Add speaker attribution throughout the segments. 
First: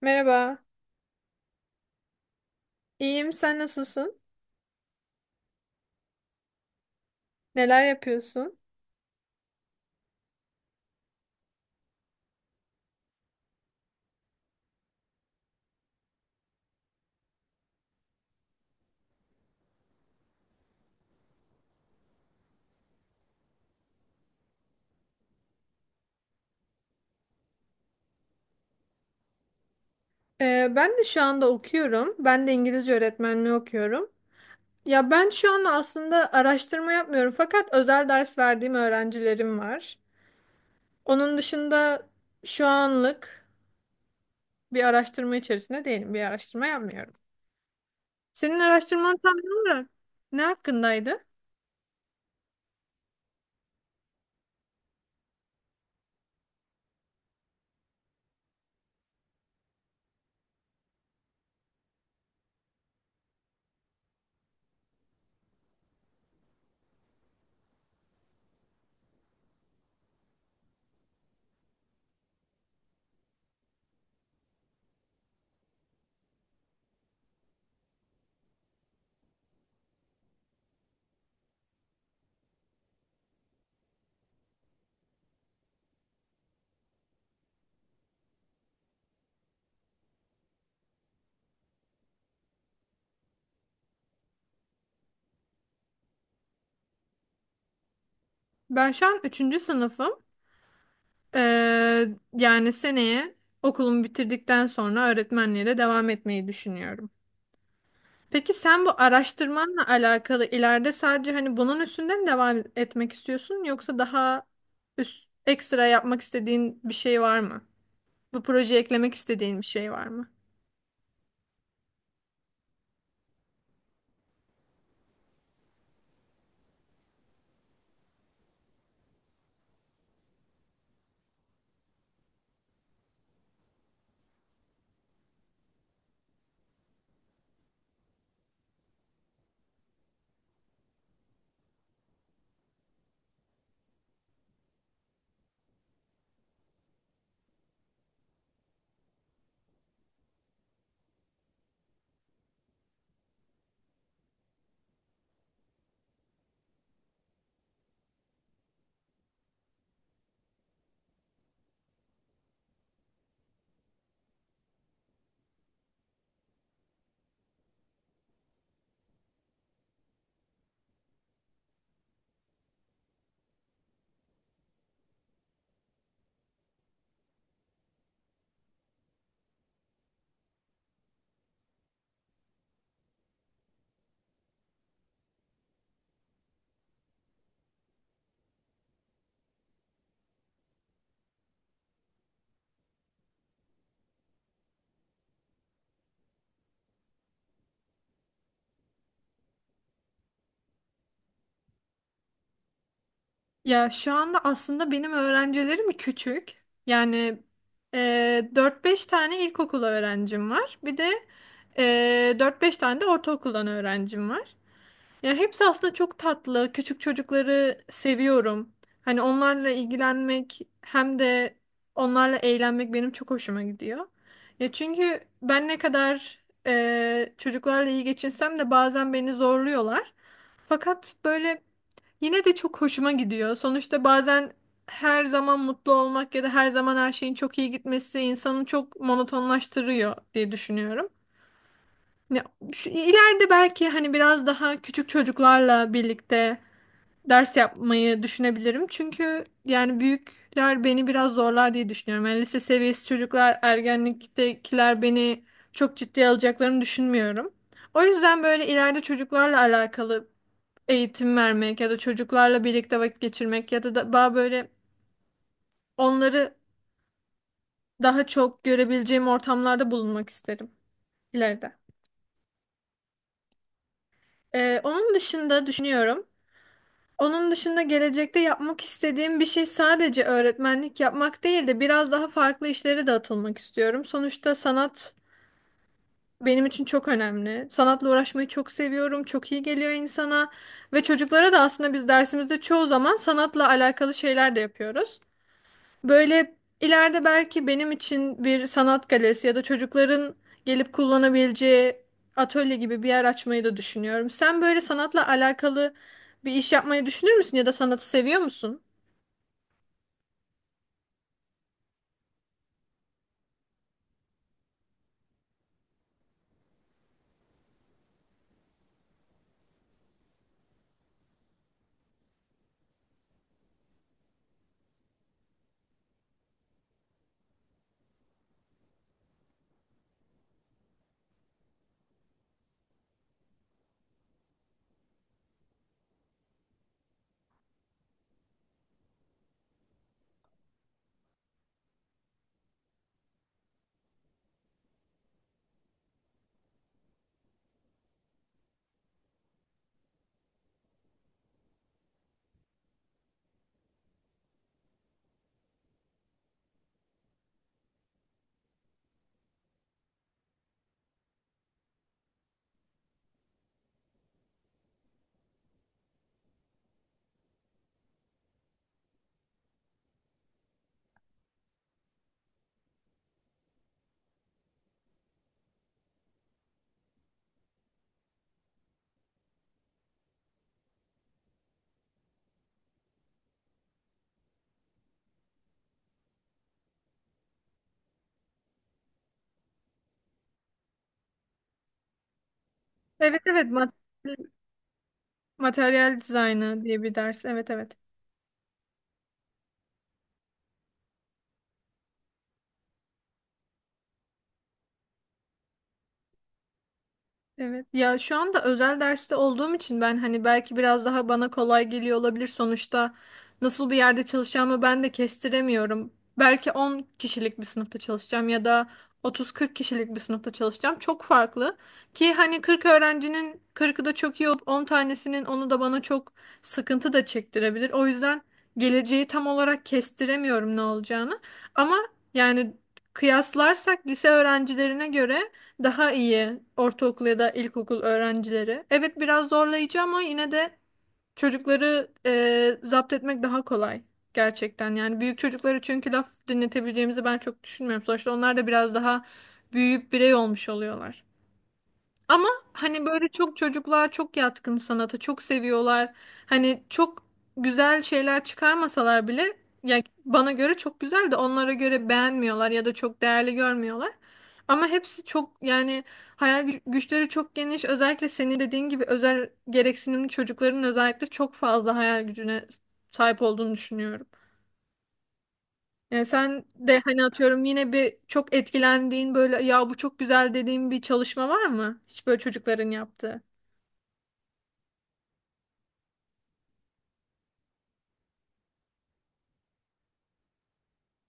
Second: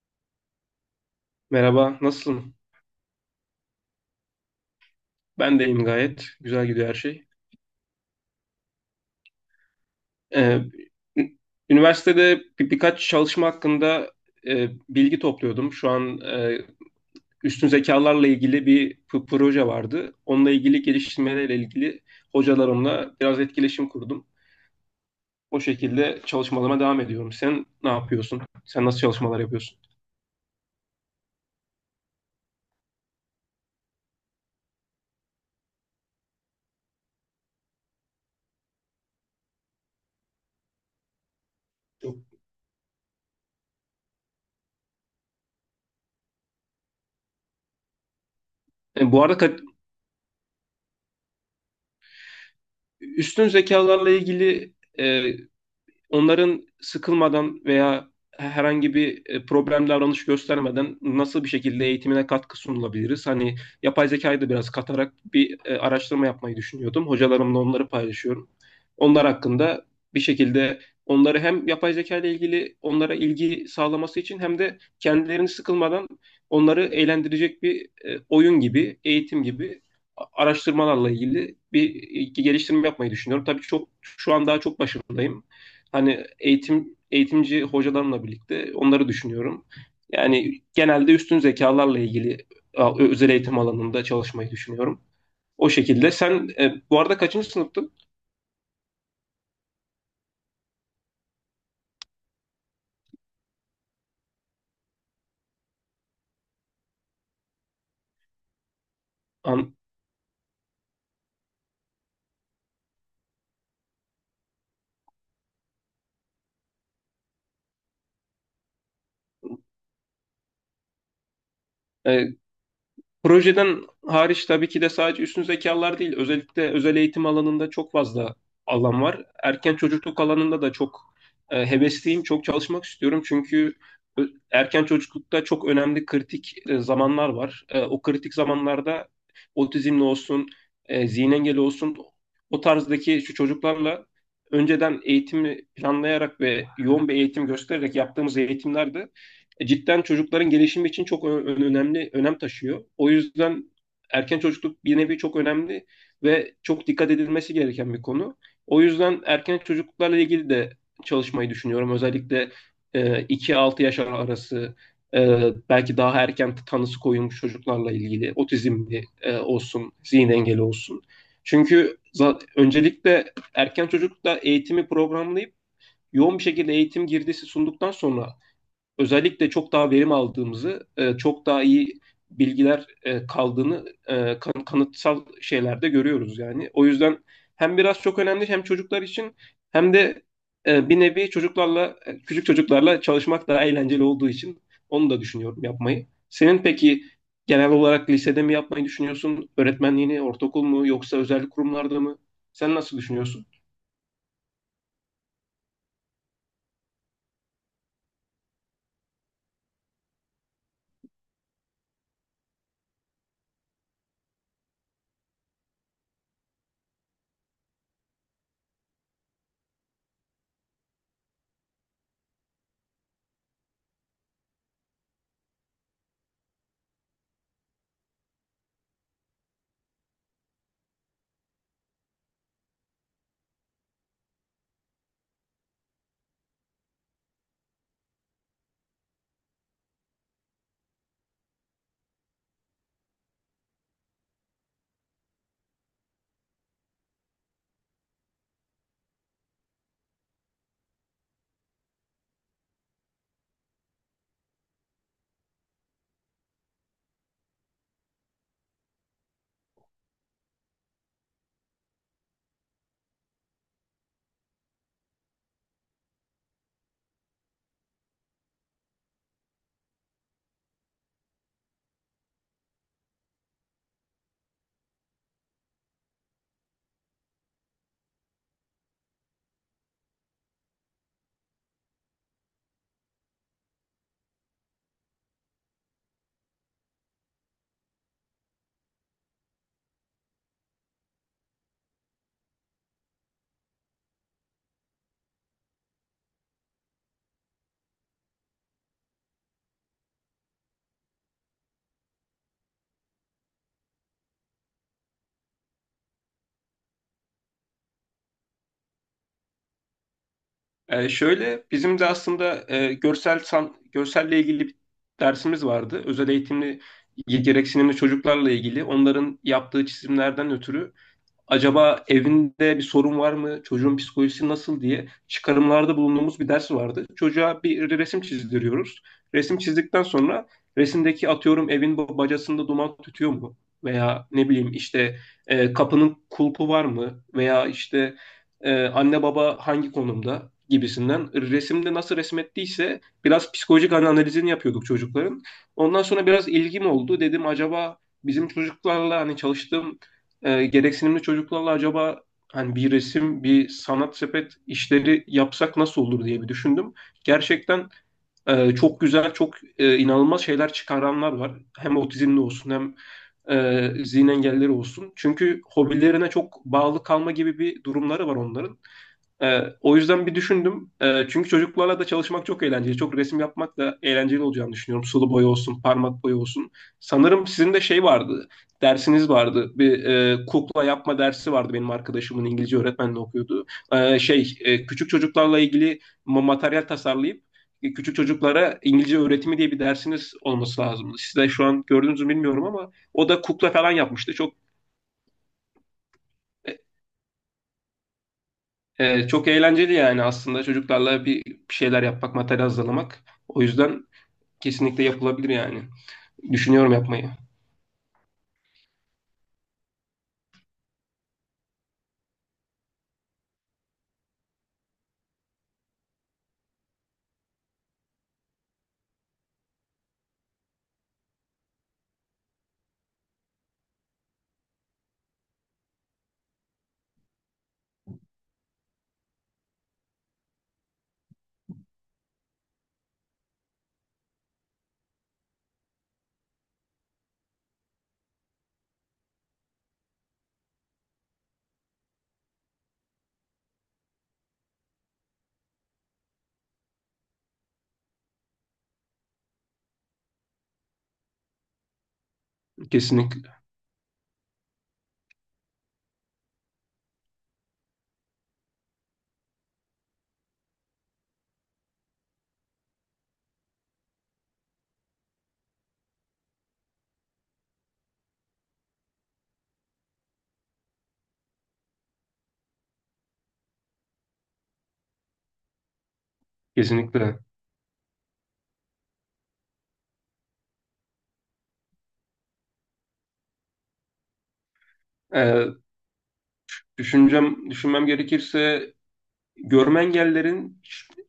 Speaker 1: Merhaba.
Speaker 2: Merhaba, nasılsın?
Speaker 1: İyiyim, sen nasılsın?
Speaker 2: Ben de iyiyim gayet. Güzel gidiyor her şey.
Speaker 1: Neler yapıyorsun?
Speaker 2: Ee, ü- Üniversitede birkaç çalışma hakkında bilgi topluyordum. Şu an üstün zekalarla ilgili bir proje vardı. Onunla ilgili geliştirmelerle ilgili hocalarımla biraz etkileşim kurdum. O şekilde çalışmalarıma devam ediyorum. Sen ne yapıyorsun? Sen nasıl çalışmalar yapıyorsun?
Speaker 1: Ben de şu anda okuyorum. Ben de İngilizce öğretmenliği okuyorum. Ya ben şu anda aslında araştırma yapmıyorum fakat özel ders verdiğim öğrencilerim var. Onun dışında şu anlık bir araştırma içerisinde değilim. Bir araştırma yapmıyorum. Senin
Speaker 2: E,
Speaker 1: araştırman
Speaker 2: bu
Speaker 1: tam
Speaker 2: arada kat-
Speaker 1: olarak ne hakkındaydı?
Speaker 2: Üstün zekalarla ilgili e, onların sıkılmadan veya herhangi bir problem davranış göstermeden nasıl bir şekilde eğitimine katkı sunulabiliriz? Hani yapay zekayı da biraz katarak bir araştırma yapmayı düşünüyordum. Hocalarımla onları paylaşıyorum. Onlar hakkında bir şekilde onları hem yapay zeka ile ilgili onlara ilgi sağlaması için hem de kendilerini sıkılmadan onları eğlendirecek bir oyun gibi, eğitim gibi araştırmalarla ilgili bir geliştirme yapmayı düşünüyorum. Tabii çok şu an daha çok başındayım hani eğitimci hocalarımla birlikte onları düşünüyorum. Yani genelde üstün zekalarla ilgili özel eğitim alanında çalışmayı düşünüyorum. O şekilde. Sen bu arada kaçıncı sınıftın?
Speaker 1: Ben şu an üçüncü sınıfım. Ee, Yani seneye okulumu bitirdikten sonra öğretmenliğe de devam etmeyi düşünüyorum. Peki sen bu
Speaker 2: An,
Speaker 1: araştırmanla alakalı ileride sadece hani bunun üstünde mi devam etmek istiyorsun yoksa daha üst, ekstra yapmak istediğin bir şey var mı? Bu projeye eklemek istediğin bir şey var mı?
Speaker 2: e, Projeden hariç tabii ki de sadece üstün zekalar değil, özellikle özel eğitim alanında çok fazla alan var. Erken çocukluk alanında da çok hevesliyim, çok çalışmak istiyorum. Çünkü erken çocuklukta çok önemli kritik zamanlar var. O kritik zamanlarda otizmli olsun, zihin engeli olsun o tarzdaki şu çocuklarla önceden eğitimi planlayarak ve yoğun bir eğitim göstererek yaptığımız eğitimlerde cidden çocukların gelişimi için çok önemli önem taşıyor. O yüzden erken çocukluk bir nevi çok önemli ve çok dikkat edilmesi gereken bir konu. O yüzden erken çocukluklarla ilgili de çalışmayı düşünüyorum. Özellikle 2-6 yaş arası e, belki daha erken tanısı koyulmuş çocuklarla ilgili otizmli olsun, zihin engeli olsun. Çünkü öncelikle erken çocuklukta eğitimi programlayıp yoğun bir şekilde eğitim girdisi sunduktan sonra özellikle çok daha verim aldığımızı, çok daha iyi bilgiler kaldığını kanıtsal şeylerde görüyoruz yani. O yüzden hem biraz çok önemli hem çocuklar için hem de bir nevi çocuklarla, küçük çocuklarla çalışmak daha eğlenceli olduğu için onu da düşünüyorum yapmayı. Senin peki genel olarak lisede mi yapmayı düşünüyorsun? Öğretmenliğini, ortaokul mu yoksa özel kurumlarda mı? Sen nasıl düşünüyorsun?
Speaker 1: Ya şu anda aslında benim öğrencilerim küçük. Yani e, 4-5 tane ilkokul öğrencim var. Bir de e, 4-5 tane de ortaokuldan öğrencim var. Ya hepsi aslında çok tatlı. Küçük çocukları seviyorum. Hani onlarla ilgilenmek hem de onlarla eğlenmek benim çok hoşuma gidiyor. Ya çünkü ben ne kadar çocuklarla iyi geçinsem de bazen beni zorluyorlar. Fakat böyle yine de çok hoşuma gidiyor. Sonuçta bazen her zaman mutlu olmak ya da her zaman her şeyin çok iyi gitmesi insanı çok monotonlaştırıyor diye düşünüyorum. Ya, şu, ileride belki hani biraz daha küçük çocuklarla birlikte ders yapmayı düşünebilirim. Çünkü yani büyükler beni biraz zorlar diye düşünüyorum. Yani lise seviyesi çocuklar, ergenliktekiler beni çok ciddiye alacaklarını düşünmüyorum. O yüzden böyle ileride çocuklarla alakalı eğitim vermek ya da çocuklarla birlikte vakit geçirmek ya da daha böyle onları daha çok görebileceğim ortamlarda bulunmak isterim ileride. Onun dışında düşünüyorum. Onun dışında gelecekte yapmak istediğim bir şey sadece öğretmenlik yapmak değil de biraz daha farklı işlere de atılmak istiyorum. Sonuçta sanat benim için çok önemli. Sanatla uğraşmayı çok seviyorum. Çok iyi geliyor insana. Ve çocuklara da aslında biz dersimizde çoğu zaman sanatla alakalı şeyler de yapıyoruz. Böyle ileride belki benim için bir sanat galerisi ya da çocukların gelip kullanabileceği atölye gibi bir yer açmayı da düşünüyorum. Sen böyle sanatla alakalı bir iş yapmayı düşünür müsün ya da sanatı seviyor musun?
Speaker 2: Şöyle bizim de aslında görselle ilgili bir dersimiz vardı. Özel eğitimli gereksinimli çocuklarla ilgili. Onların yaptığı çizimlerden ötürü acaba evinde bir sorun var mı, çocuğun psikolojisi nasıl diye çıkarımlarda bulunduğumuz bir ders vardı. Çocuğa bir resim çizdiriyoruz. Resim çizdikten sonra resimdeki atıyorum evin bacasında duman tütüyor mu? Veya ne bileyim işte kapının kulpu var mı? Veya işte anne baba hangi konumda gibisinden resimde nasıl resmettiyse biraz psikolojik analizini yapıyorduk çocukların. Ondan sonra biraz ilgim oldu. Dedim acaba bizim çocuklarla hani çalıştığım gereksinimli çocuklarla acaba hani bir resim, bir sanat sepet işleri yapsak nasıl olur diye bir düşündüm. Gerçekten çok güzel, çok inanılmaz şeyler çıkaranlar var. Hem otizmli olsun hem zihin engelleri olsun. Çünkü hobilerine çok bağlı kalma gibi bir durumları var onların. O yüzden bir düşündüm. Çünkü çocuklarla da çalışmak çok eğlenceli. Çok resim yapmak da eğlenceli olacağını düşünüyorum. Sulu boya olsun, parmak boya olsun. Sanırım sizin de şey vardı, dersiniz vardı. Bir kukla yapma dersi vardı benim arkadaşımın İngilizce öğretmenle okuyordu. Şey, küçük çocuklarla ilgili materyal tasarlayıp küçük çocuklara İngilizce öğretimi diye bir dersiniz olması lazımdı. Siz de şu an gördünüz mü bilmiyorum ama o
Speaker 1: Evet
Speaker 2: da
Speaker 1: evet,
Speaker 2: kukla falan yapmıştı. Çok
Speaker 1: materyal dizaynı diye bir ders. Evet evet.
Speaker 2: Ee, çok eğlenceli yani aslında çocuklarla bir şeyler yapmak, materyal hazırlamak. O yüzden kesinlikle yapılabilir yani. Düşünüyorum yapmayı.
Speaker 1: Evet. Ya şu anda özel derste olduğum için ben hani belki biraz daha bana kolay geliyor olabilir. Sonuçta nasıl bir yerde çalışacağımı ben de kestiremiyorum. Belki 10 kişilik bir sınıfta çalışacağım ya da otuz kırk kişilik bir sınıfta çalışacağım. Çok farklı. Ki hani 40 öğrencinin kırkı da çok iyi olup 10 tanesinin onu da bana çok sıkıntı da çektirebilir. O yüzden geleceği tam olarak kestiremiyorum ne olacağını. Ama yani kıyaslarsak lise öğrencilerine göre daha iyi ortaokul ya da ilkokul öğrencileri. Evet biraz zorlayıcı ama yine de çocukları zapt etmek daha kolay gerçekten. Yani büyük çocukları çünkü laf dinletebileceğimizi ben çok düşünmüyorum. Sonuçta onlar da biraz daha büyüyüp birey olmuş oluyorlar. Ama hani böyle
Speaker 2: Kesinlikle.
Speaker 1: çok çocuklar çok yatkın sanata, çok seviyorlar. Hani çok güzel şeyler çıkarmasalar bile yani bana göre çok güzel de onlara göre beğenmiyorlar ya da çok değerli görmüyorlar. Ama hepsi çok yani hayal güçleri çok geniş. Özellikle senin dediğin gibi özel gereksinimli çocukların özellikle çok fazla hayal gücüne sahip olduğunu düşünüyorum. Yani sen de hani
Speaker 2: Kesinlikle.
Speaker 1: atıyorum yine bir çok etkilendiğin böyle ya bu çok güzel dediğin bir çalışma var mı? Hiç böyle çocukların yaptığı.
Speaker 2: Ee, Düşünmem gerekirse görme engellerin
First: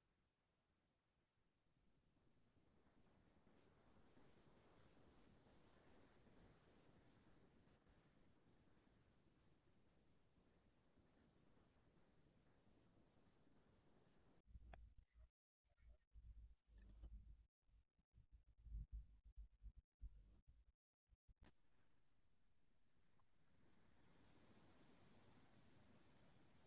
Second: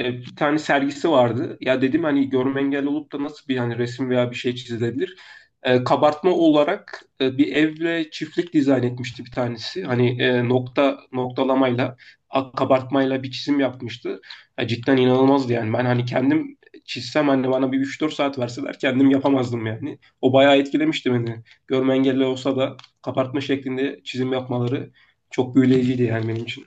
Speaker 2: bir tane sergisi vardı. Ya dedim hani görme engelli olup da nasıl bir hani resim veya bir şey çizilebilir? Kabartma olarak bir evle çiftlik dizayn etmişti bir tanesi. Hani nokta noktalamayla kabartmayla bir çizim yapmıştı. Ya cidden inanılmazdı yani. Ben hani kendim çizsem hani bana bir 3-4 saat verseler kendim yapamazdım yani. O bayağı etkilemişti beni. Görme engelli olsa da kabartma şeklinde çizim yapmaları çok büyüleyiciydi yani benim için.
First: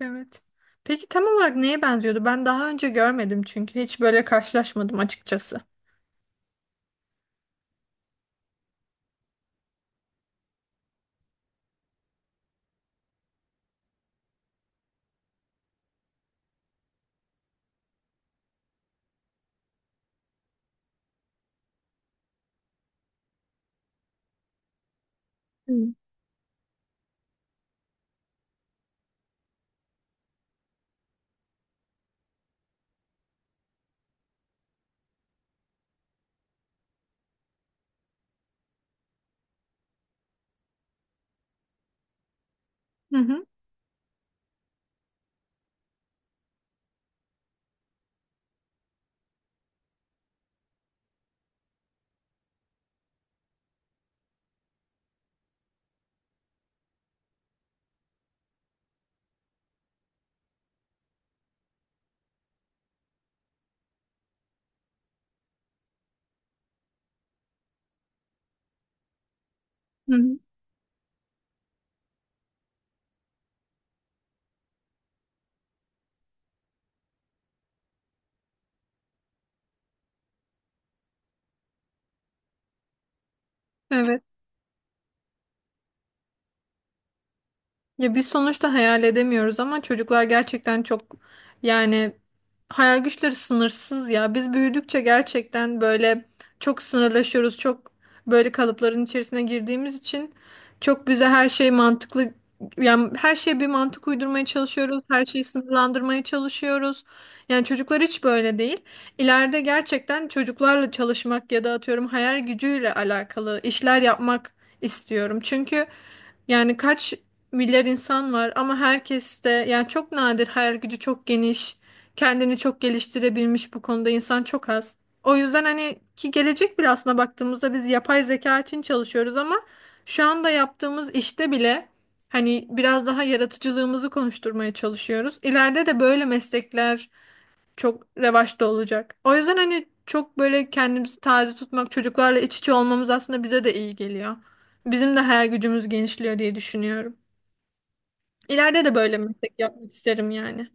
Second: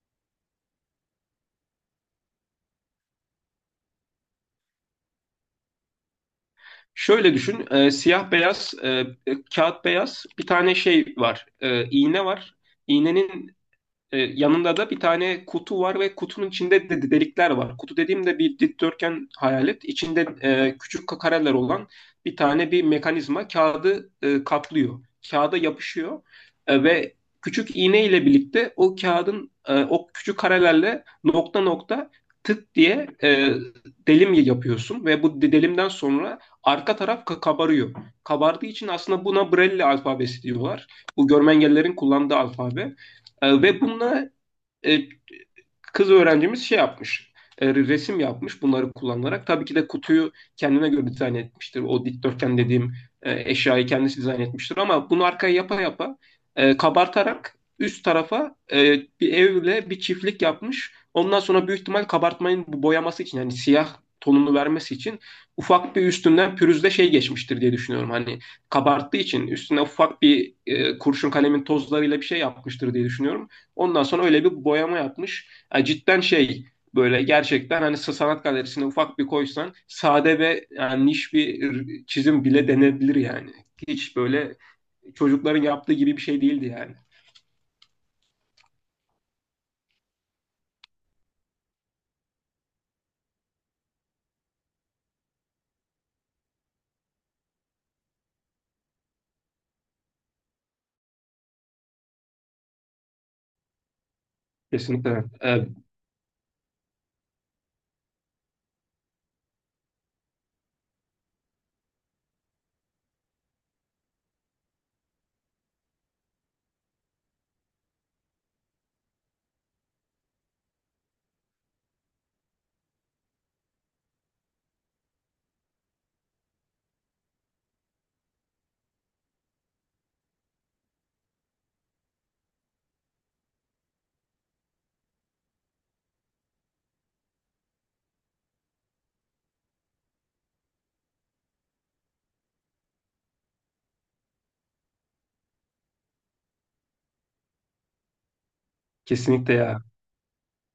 Speaker 1: Evet. Peki tam olarak neye benziyordu? Ben daha önce görmedim çünkü hiç böyle karşılaşmadım açıkçası.
Speaker 2: Şöyle düşün, siyah beyaz, kağıt beyaz bir tane şey var, iğne var. İğnenin yanında da bir tane kutu var ve kutunun içinde de delikler var. Kutu dediğimde bir dikdörtgen hayal et. İçinde küçük kareler olan bir tane bir mekanizma kağıdı kaplıyor. Kağıda
Speaker 1: Hı
Speaker 2: yapışıyor. Ve küçük iğne ile birlikte o kağıdın o küçük karelerle nokta nokta tık diye delim yapıyorsun ve bu delimden sonra arka taraf kabarıyor. Kabardığı için aslında buna Braille alfabesi diyorlar. Bu görme engellilerin kullandığı alfabe.
Speaker 1: hı. Hı.
Speaker 2: Ve bununla e, kız öğrencimiz şey yapmış. Resim yapmış bunları kullanarak. Tabii ki de kutuyu kendine göre dizayn etmiştir. O dikdörtgen dediğim eşyayı kendisi dizayn etmiştir. Ama bunu arkaya yapa yapa kabartarak üst tarafa bir evle bir çiftlik yapmış. Ondan sonra büyük ihtimal kabartmanın bu boyaması için yani siyah tonunu vermesi için ufak bir üstünden pürüzle şey geçmiştir diye düşünüyorum. Hani kabarttığı için üstüne ufak bir kurşun kalemin tozlarıyla bir şey yapmıştır diye düşünüyorum. Ondan sonra öyle bir boyama yapmış. Ya cidden şey böyle gerçekten hani sanat galerisine ufak bir koysan sade ve yani niş bir çizim bile denebilir yani. Hiç
Speaker 1: Evet.
Speaker 2: böyle çocukların yaptığı gibi bir şey değildi yani.
Speaker 1: Ya biz sonuçta hayal edemiyoruz ama çocuklar gerçekten çok, yani hayal güçleri sınırsız ya. Biz büyüdükçe gerçekten böyle çok sınırlaşıyoruz. Çok böyle kalıpların içerisine girdiğimiz için çok bize her şey mantıklı, yani her şeye bir mantık uydurmaya çalışıyoruz. Her
Speaker 2: Kesinlikle.
Speaker 1: şeyi sınırlandırmaya çalışıyoruz. Yani çocuklar hiç böyle değil. İleride gerçekten çocuklarla çalışmak ya da atıyorum hayal gücüyle alakalı işler yapmak istiyorum. Çünkü yani kaç milyar insan var ama herkes de yani çok nadir hayal gücü çok geniş, kendini çok geliştirebilmiş bu konuda insan çok az. O yüzden hani ki gelecek bile aslında baktığımızda biz yapay zeka için çalışıyoruz ama şu anda yaptığımız işte bile hani biraz daha yaratıcılığımızı konuşturmaya çalışıyoruz. İleride de böyle meslekler çok revaçta olacak. O yüzden hani çok böyle kendimizi taze tutmak, çocuklarla iç içe olmamız aslında bize de iyi geliyor. Bizim de hayal gücümüz genişliyor diye düşünüyorum. İleride de böyle meslek
Speaker 2: Kesinlikle ya.
Speaker 1: yapmak isterim yani.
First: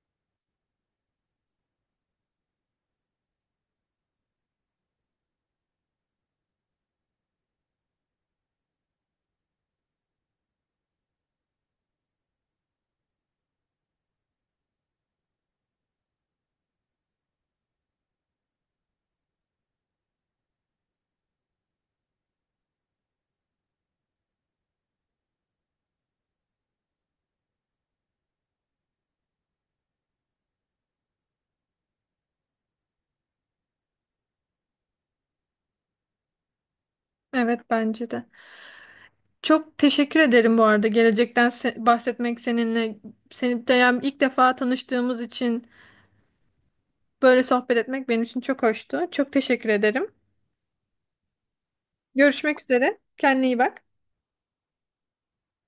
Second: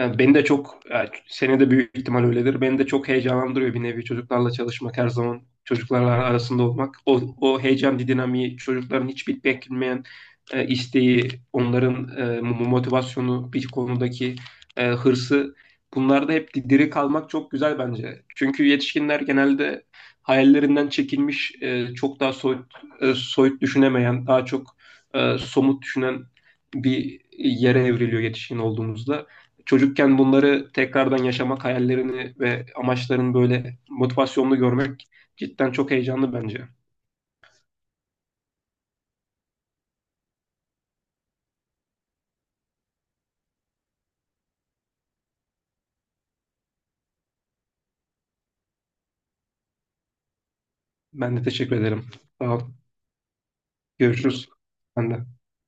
Speaker 2: Beni de çok, yani seni de büyük ihtimal öyledir. Beni de çok heyecanlandırıyor bir nevi çocuklarla çalışmak her zaman. Çocuklarla arasında olmak. O heyecan dinamiği, çocukların hiç beklenmeyen isteği, onların motivasyonu, bir konudaki hırsı. Bunlarda hep diri kalmak çok güzel bence. Çünkü yetişkinler genelde hayallerinden çekilmiş, çok daha soyut, soyut düşünemeyen, daha çok somut düşünen bir yere evriliyor yetişkin olduğumuzda çocukken bunları tekrardan yaşamak hayallerini ve amaçlarını böyle motivasyonlu görmek cidden çok heyecanlı bence.
Speaker 1: Evet bence de. Çok teşekkür ederim bu arada gelecekten bahsetmek seninle. Seni de yani ilk defa tanıştığımız için böyle sohbet etmek benim için çok hoştu. Çok teşekkür ederim.
Speaker 2: Ben de teşekkür ederim. Sağ
Speaker 1: Görüşmek
Speaker 2: ol.
Speaker 1: üzere. Kendine iyi bak.
Speaker 2: Görüşürüz. Ben de.